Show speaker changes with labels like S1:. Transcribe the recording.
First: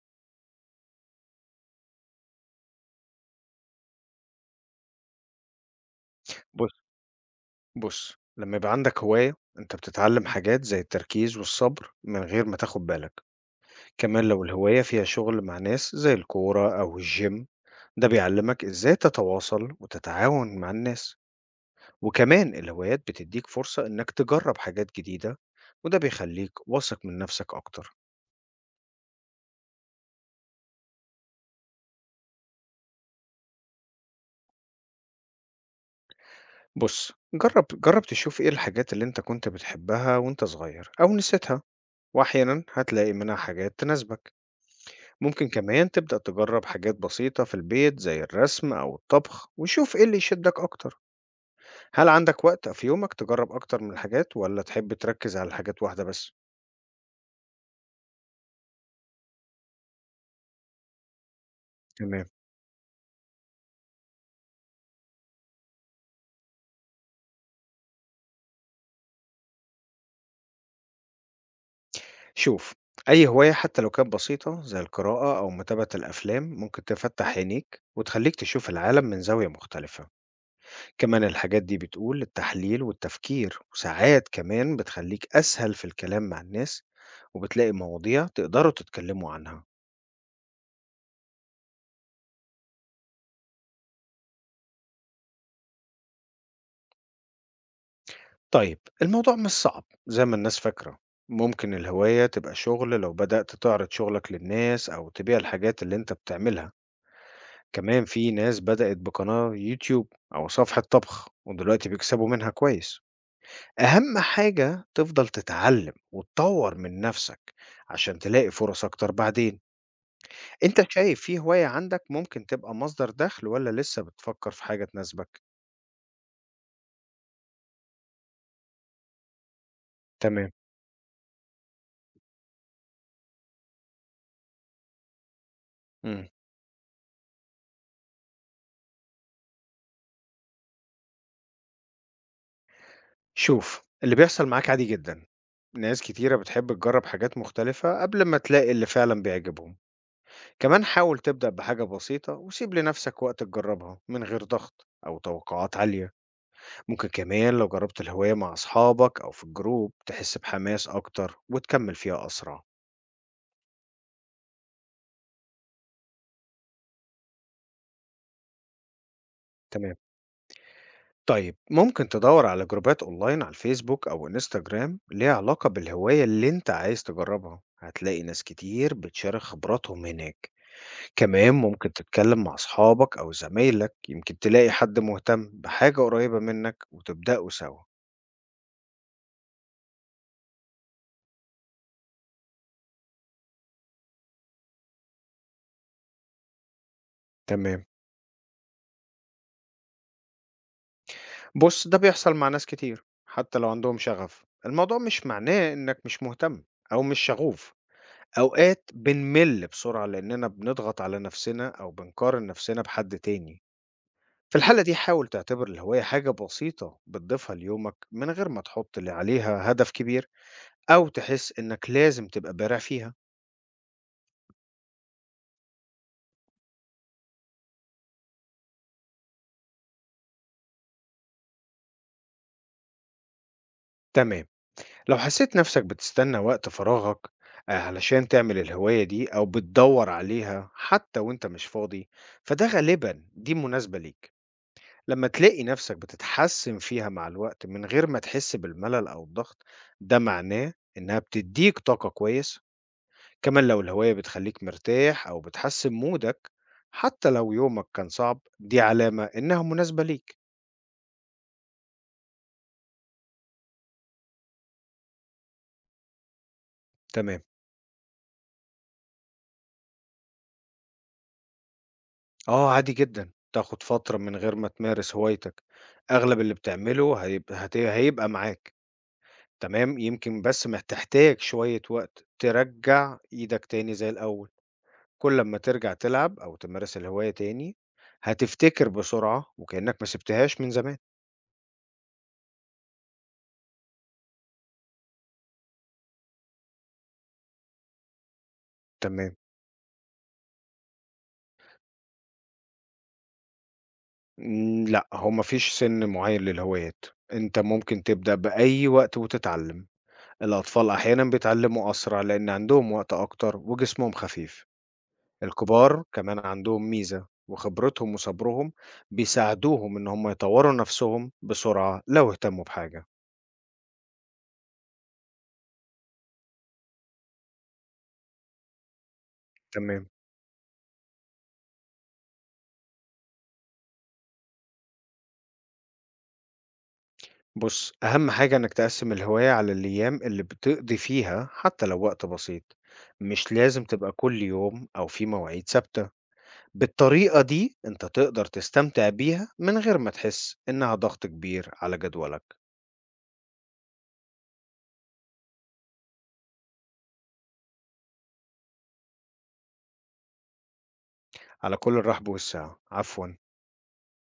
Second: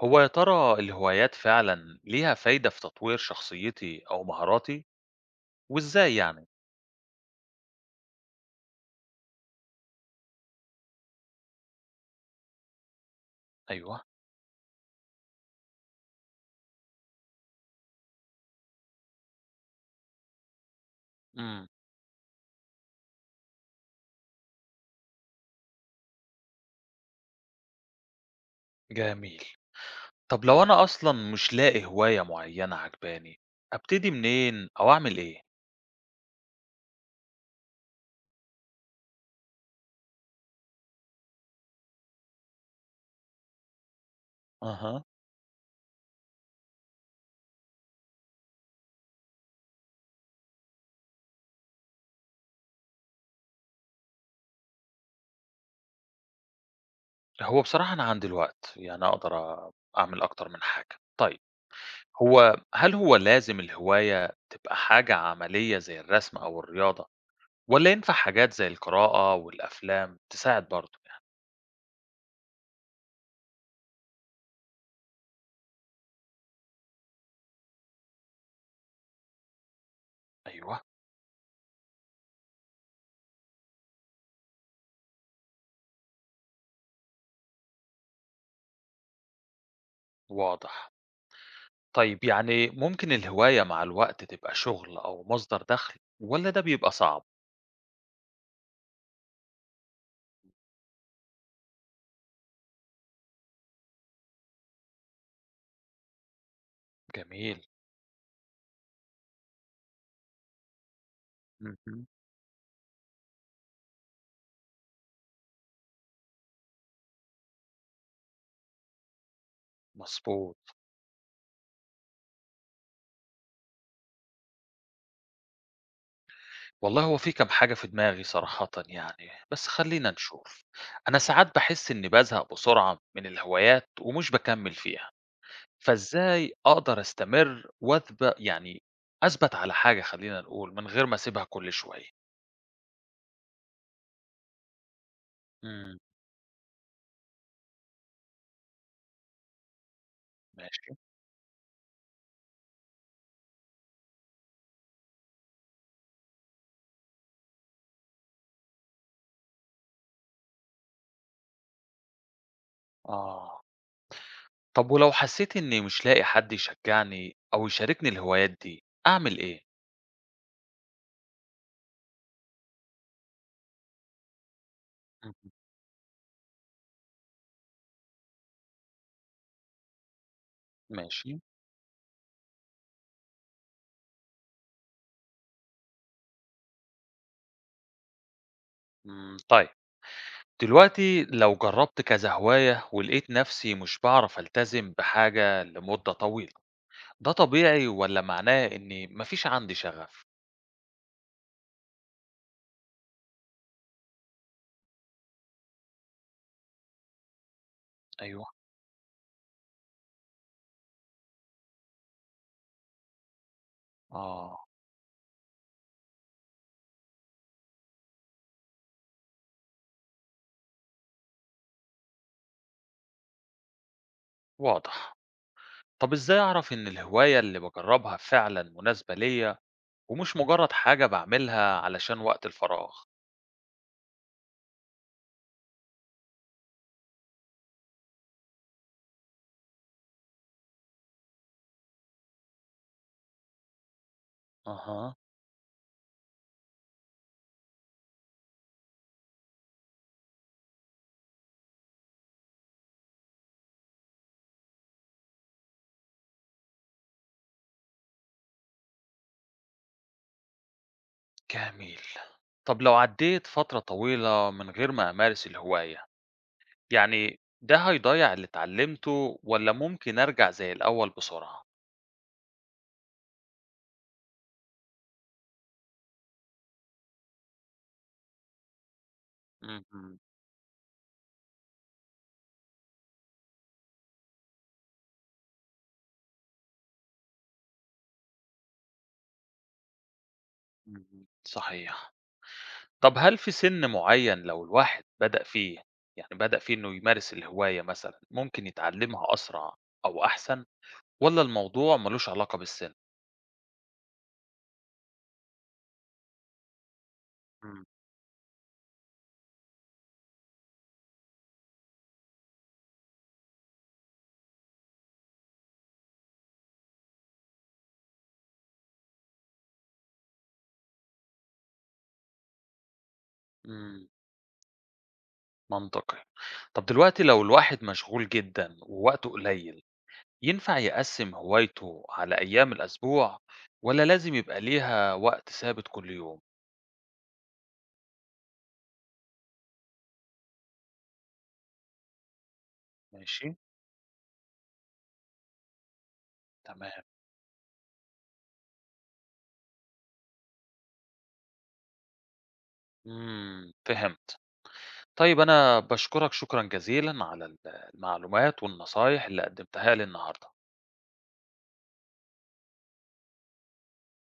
S1: هو يا ترى الهوايات فعلا ليها فايدة في تطوير شخصيتي أو مهاراتي وإزاي يعني؟
S2: بُص بُص، لمّا يبقى عندك هواية، أنت بتتعلم حاجات زي التركيز والصبر من غير ما تاخد بالك،
S1: أيوه.
S2: كمان لو الهواية فيها شغل مع ناس زي الكورة أو الgym ده بيعلمك إزاي تتواصل وتتعاون مع الناس،
S1: امم.
S2: وكمان الهوايات بتديك فرصة إنك تجرب حاجات جديدة، وده بيخليك واثق من نفسك أكتر.
S1: جميل. طب لو أنا أصلا مش لاقي هواية معينة عجباني أبتدي منين أو أعمل إيه؟
S2: بُص، جرب جرب تشوف إيه الحاجات اللي أنت كنت بتحبها وأنت صغير أو نسيتها، وأحيانًا هتلاقي منها حاجات تناسبك.
S1: أها.
S2: ممكن كمان تبدأ تجرب حاجات بسيطة في البيت زي الرسم أو الطبخ وشوف إيه اللي يشدك أكتر. هل عندك وقت في يومك تجرب أكتر من الحاجات ولا تحب تركز على حاجات واحدة بس؟
S1: هو بصراحة أنا عندي الوقت يعني أقدر أعمل أكتر من حاجة. طيب.
S2: تمام.
S1: هل هو لازم الهواية تبقى حاجة عملية زي الرسم أو الرياضة ولا ينفع حاجات زي القراءة والأفلام تساعد برضه يعني؟
S2: شوف، أي هواية حتى لو كانت بسيطة زي القراءة أو متابعة الأفلام ممكن تفتح عينيك وتخليك تشوف العالم من زاوية مختلفة.
S1: أيوه.
S2: كمان الحاجات دي بتقول التحليل والتفكير وساعات كمان بتخليك أسهل في الكلام مع الناس، وبتلاقي مواضيع تقدروا تتكلموا عنها.
S1: واضح. طيب يعني ممكن الهواية مع الوقت تبقى شغل أو مصدر دخل ولا ده بيبقى صعب؟
S2: طيب، الموضوع مش صعب زي ما الناس فاكرة. ممكن الهواية تبقى شغل لو بدأت تعرض شغلك للناس أو تبيع الحاجات اللي أنت بتعملها.
S1: جميل.
S2: كمان في ناس بدأت بقناة يوتيوب أو صفحة طبخ ودلوقتي
S1: مهم.
S2: بيكسبوا منها كويس. أهم حاجة تفضل تتعلم وتطور من نفسك عشان تلاقي فرص أكتر بعدين.
S1: مظبوط.
S2: أنت شايف في هواية عندك ممكن تبقى مصدر دخل ولا لسه بتفكر في حاجة تناسبك؟
S1: والله هو في كم حاجة في دماغي صراحة يعني بس خلينا
S2: تمام.
S1: نشوف. أنا ساعات بحس إني بزهق بسرعة من الهوايات ومش بكمل فيها،
S2: مم.
S1: فإزاي أقدر أستمر وأثبت يعني أثبت على حاجة، خلينا نقول من غير ما أسيبها كل شوية.
S2: شوف، اللي بيحصل معاك عادي جدا.
S1: امم.
S2: ناس كتيرة بتحب تجرب حاجات مختلفة قبل ما تلاقي اللي فعلا بيعجبهم. كمان
S1: ماشي.
S2: حاول تبدأ بحاجة بسيطة وسيب لنفسك وقت تجربها من غير ضغط أو توقعات عالية. ممكن كمان لو جربت الهواية مع أصحابك أو في الجروب تحس بحماس أكتر وتكمل فيها أسرع.
S1: آه. طب ولو حسيت إني مش لاقي حد يشجعني أو يشاركني الهوايات دي، أعمل إيه؟
S2: تمام. طيب ممكن تدور على جروبات أونلاين على الفيسبوك أو انستجرام
S1: اهم،
S2: ليها علاقة بالهواية اللي أنت عايز تجربها، هتلاقي ناس كتير بتشارك خبراتهم هناك.
S1: ماشي،
S2: كمان ممكن تتكلم مع أصحابك أو زمايلك، يمكن تلاقي حد مهتم بحاجة قريبة منك وتبدأوا سوا.
S1: إمم، طيب. دلوقتي لو جربت كذا هواية ولقيت نفسي مش باعرف ألتزم بحاجة لمدة طويلة، ده
S2: تمام.
S1: طبيعي والّا معناه إني ما فيش عندي شغف؟
S2: بص، ده بيحصل مع ناس كتير، حتى لو عندهم شغف الموضوع مش معناه إنك مش مهتم أو مش شغوف.
S1: أيوه،
S2: أوقات بنمل بسرعة لأننا بنضغط على نفسنا أو بنقارن نفسنا بحد تاني. في
S1: آه،
S2: الحالة دي حاول تعتبر الهواية حاجة بسيطة بتضيفها ليومك من غير ما تحط اللي عليها هدف كبير أو تحس إنك لازم تبقى بارع فيها.
S1: واضح. طب إزاي أعرف إن الهواية اللي باجربها فعلًا مناسبة ليّا ومش مجرد حاجة باعملها علشان وقت الفراغ؟
S2: تمام. لو حسيت نفسك بتستنى وقت فراغك آه، علشان تعمل الهواية دي، أو بتدور عليها حتى وانت مش فاضي، فده غالبا دي مناسبة ليك.
S1: أها.
S2: لما تلاقي نفسك بتتحسن فيها مع الوقت من غير ما تحس بالملل أو الضغط، ده معناه إنها بتديك طاقة كويس. كمان لو الهواية بتخليك مرتاح أو بتحسن مودك حتى لو يومك كان صعب، دي علامة إنها مناسبة ليك.
S1: جميل. طب لو عدّيت فترة طويلة من غير ما أمارس الهواية،
S2: تمام.
S1: يعني ده هيضيّع اللي اتعلّمته والّا ممكن أرجع زي الأول بسرعة؟
S2: آه، عادي جدًا، تاخد فترة من غير ما تمارس هوايتك، أغلب اللي بتعمله هيبقى هيبقى معاك، تمام،
S1: اهم،
S2: يمكن بس تحتاج شوية وقت ترجّع إيدك تاني زي الأول. كل أمّا ترجع تلعب أو تمارس الهواية تاني، هتفتكر بسرعة وكإنك ما سِبتهاش من زمان.
S1: اهم، صحيح. طب هل في سِن معيّن لو الواحد بدأ فيه، يعني بدأ فيه إنه يمارس الهواية مثلًا، ممكن يتعلّمها
S2: تمام.
S1: أسرع أو أحسن والّا الموضوع ما لوش علاقة بالسِن؟
S2: لأ، هو ما فيش سِن معيّن للهوايات، أنت
S1: إمم،
S2: ممكن تبدأ بأي وقت وتتعلّم. الأطفال أحيانًا بيتعلّموا أسرع لإن عندهم وقت أكتر وجسمهم خفيف. الكبار كمان عندهم ميزة، وخبرتهم وصبرهم بيساعدوهم إن هم يطوروا نفسهم بسرعة لو اهتموا بحاجة.
S1: إمم، منطقي. طب دلوقتي لو الواحد مشغول جدًا ووقته قليل
S2: تمام.
S1: ينفع يقسم هوايته على أيام الأسبوع ولا لازم يبقى ليها وقت ثابت كل يوم؟
S2: بص، أهم حاجة إنك تقسم الهواية على الأيام اللي بتقضي فيها حتى لو وقت بسيط.
S1: ماشي،
S2: مش لازم تبقى كل يوم أو في مواعيد ثابتة.
S1: تمام.
S2: بالطريقة دي أنت تقدر تستمتع بيها من غير ما تحس إنها ضغط كبير على جدولك.
S1: إمم، فهمت. طيب أنا باشكرك شكرًا جزيلًا على المعلومات والنصايح اللي قدمتها لي النهارده.
S2: على كل، الرحب والسعة، عفوا.